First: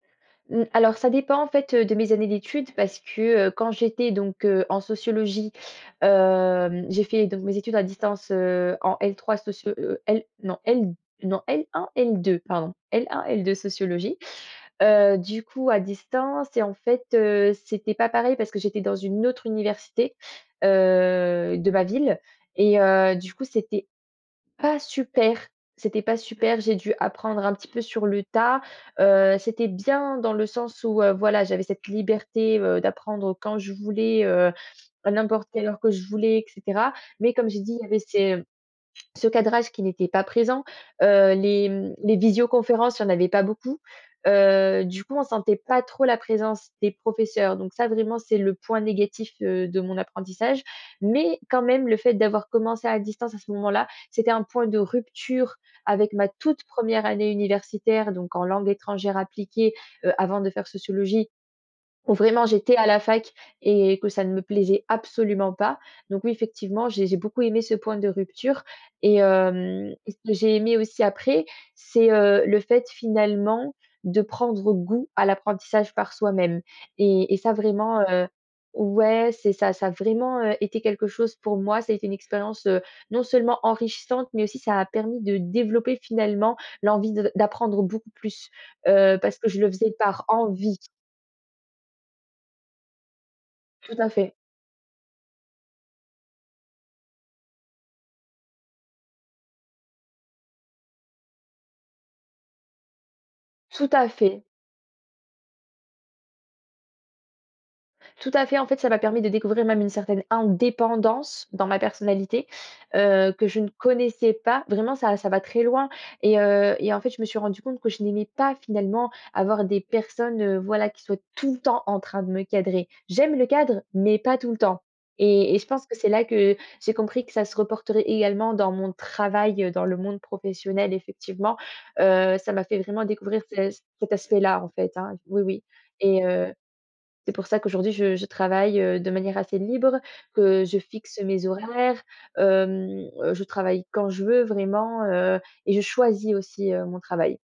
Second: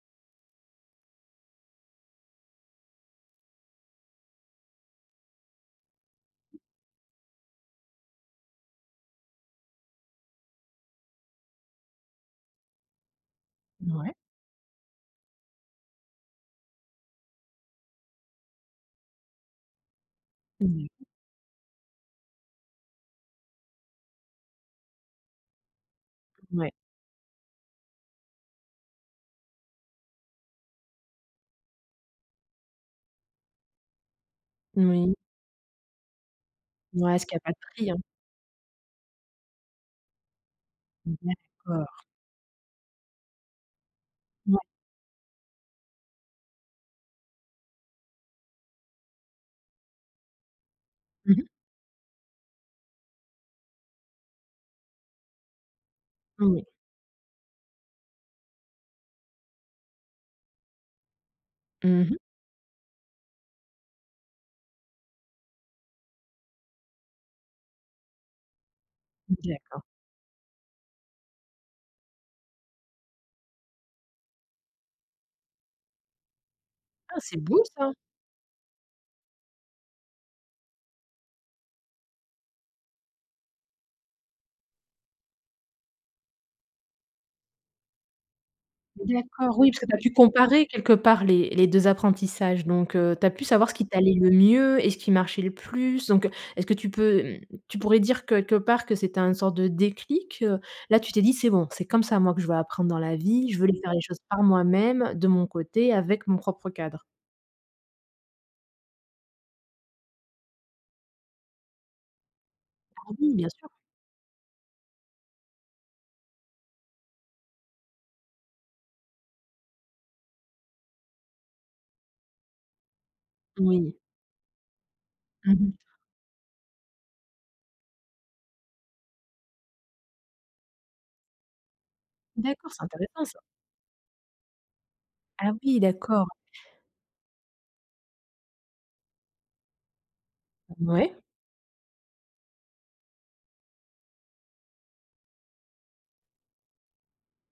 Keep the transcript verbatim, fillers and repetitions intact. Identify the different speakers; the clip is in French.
Speaker 1: Mmh, alors ça dépend en fait, heu, de mes années d'études parce que, heu, quand j'étais donc, heu, en sociologie, hem, j'ai fait donc mes études à distance, heu, en L3 socio heu L non, L non L1-L2 pardon, L1-L2
Speaker 2: N ouais.
Speaker 1: sociologie. Heu, du coup à distance et en fait, heu, c'était pas pareil parce que j'étais dans une autre université,
Speaker 2: Mmh.
Speaker 1: heu, de ma ville et heu, du coup c'était pas super, pas super.
Speaker 2: Ouais.
Speaker 1: J'ai dû apprendre un petit peu sur le tas, heu, c'était bien dans le sens où, heu, voilà, j'avais cette liberté, heu, d'apprendre quand je voulais, heu, à
Speaker 2: Moui.
Speaker 1: n'importe quelle heure que je voulais et cetera,
Speaker 2: Mouais ce
Speaker 1: mais
Speaker 2: qui a
Speaker 1: comme
Speaker 2: pas de
Speaker 1: j'ai dit, il y
Speaker 2: prix, hein.
Speaker 1: avait ces ce cadrage qui n'était pas présent, heu, les,
Speaker 2: D'accord.
Speaker 1: mmh, les visioconférences, il y en avait pas beaucoup.
Speaker 2: Mouais.
Speaker 1: Heu, du coup on sentait pas trop la présence des professeurs donc ça, vraiment, c'est le point négatif, heu, de mon apprentissage.
Speaker 2: Mmh
Speaker 1: Mais,
Speaker 2: mh.
Speaker 1: quand même, le fait d'avoir commencé à distance à ce moment-là, c'était un point de rupture avec ma
Speaker 2: Oui.
Speaker 1: toute première année universitaire, donc en langues étrangères appliquées, heu, avant de faire sociologie,
Speaker 2: Mmh
Speaker 1: où
Speaker 2: mh.
Speaker 1: vraiment j'étais à la fac et que ça ne me plaisait absolument pas. Donc oui, effectivement j'ai j'ai beaucoup aimé ce point de rupture et
Speaker 2: D'accord.
Speaker 1: hem et ce que j'ai aimé aussi après, c'est, heu, le fait finalement de prendre goût à l'apprentissage par soi-même.
Speaker 2: Ah,
Speaker 1: Et et
Speaker 2: c'est
Speaker 1: ça
Speaker 2: beau ça!
Speaker 1: vraiment, heu ouais c'est ça, ça a vraiment, heu, été quelque chose pour moi, ça a été une expérience, heu, non seulement enrichissante, mais aussi ça a permis de développer finalement l'envie de d'apprendre beaucoup plus, heu, parce que
Speaker 2: D'accord,
Speaker 1: je le
Speaker 2: oui, parce que
Speaker 1: faisais
Speaker 2: tu as dû
Speaker 1: par
Speaker 2: comparer
Speaker 1: envie.
Speaker 2: quelque part les les deux apprentissages donc, heu, tu as pu savoir ce qui
Speaker 1: Tout à
Speaker 2: t'allait le
Speaker 1: fait.
Speaker 2: mieux et ce qui marchait le plus. Donc, heu, est-ce que tu peux, mmh, tu pourrais dire queulque part que c'est un sorte de déclic, heu? Là, tu t'es dit: «C'est bon, c'est comme ça moi que je veux apprendre dans la vie. Je voulais
Speaker 1: Tout
Speaker 2: faire les
Speaker 1: à
Speaker 2: choses
Speaker 1: fait.
Speaker 2: par moi-même, de mon côté, avec mon propre cadre.»
Speaker 1: Tout à fait. En fait, ça m'a permis de découvrir même une certaine indépendance dans ma personnalité,
Speaker 2: Ah,
Speaker 1: heu,
Speaker 2: oui
Speaker 1: que
Speaker 2: bien
Speaker 1: je
Speaker 2: sur.
Speaker 1: ne connaissais pas. Vraiment ça ça va très loin et heu et en fait je me suis rendue compte que je n'aimais pas finalement avoir des personnes, heu, voilà qui soient tout le temps en train de me cadrer. J'aime le cadre
Speaker 2: Oui.
Speaker 1: mais pas tout le temps
Speaker 2: Mmh
Speaker 1: et et je
Speaker 2: mh.
Speaker 1: pense que c'est là que j'ai compris que ça se reporterait également dans mon travail, heu, dans le monde professionnel effectivement, heu, ça m'a
Speaker 2: D'accord,
Speaker 1: fait
Speaker 2: c'est
Speaker 1: vraiment
Speaker 2: intéressant
Speaker 1: découvrir
Speaker 2: ça.
Speaker 1: ce c cet aspect-là en fait, hein oui
Speaker 2: Ah
Speaker 1: oui
Speaker 2: oui,
Speaker 1: et
Speaker 2: d'accord.
Speaker 1: heu, c'est pour ça qu'aujourd'hui je je travaille, heu, de manière assez libre, que je fixe
Speaker 2: Ouais.
Speaker 1: mes horaires, hem, heu, je travaille quand je veux vraiment, heu et je choisis aussi, heu, mon travail.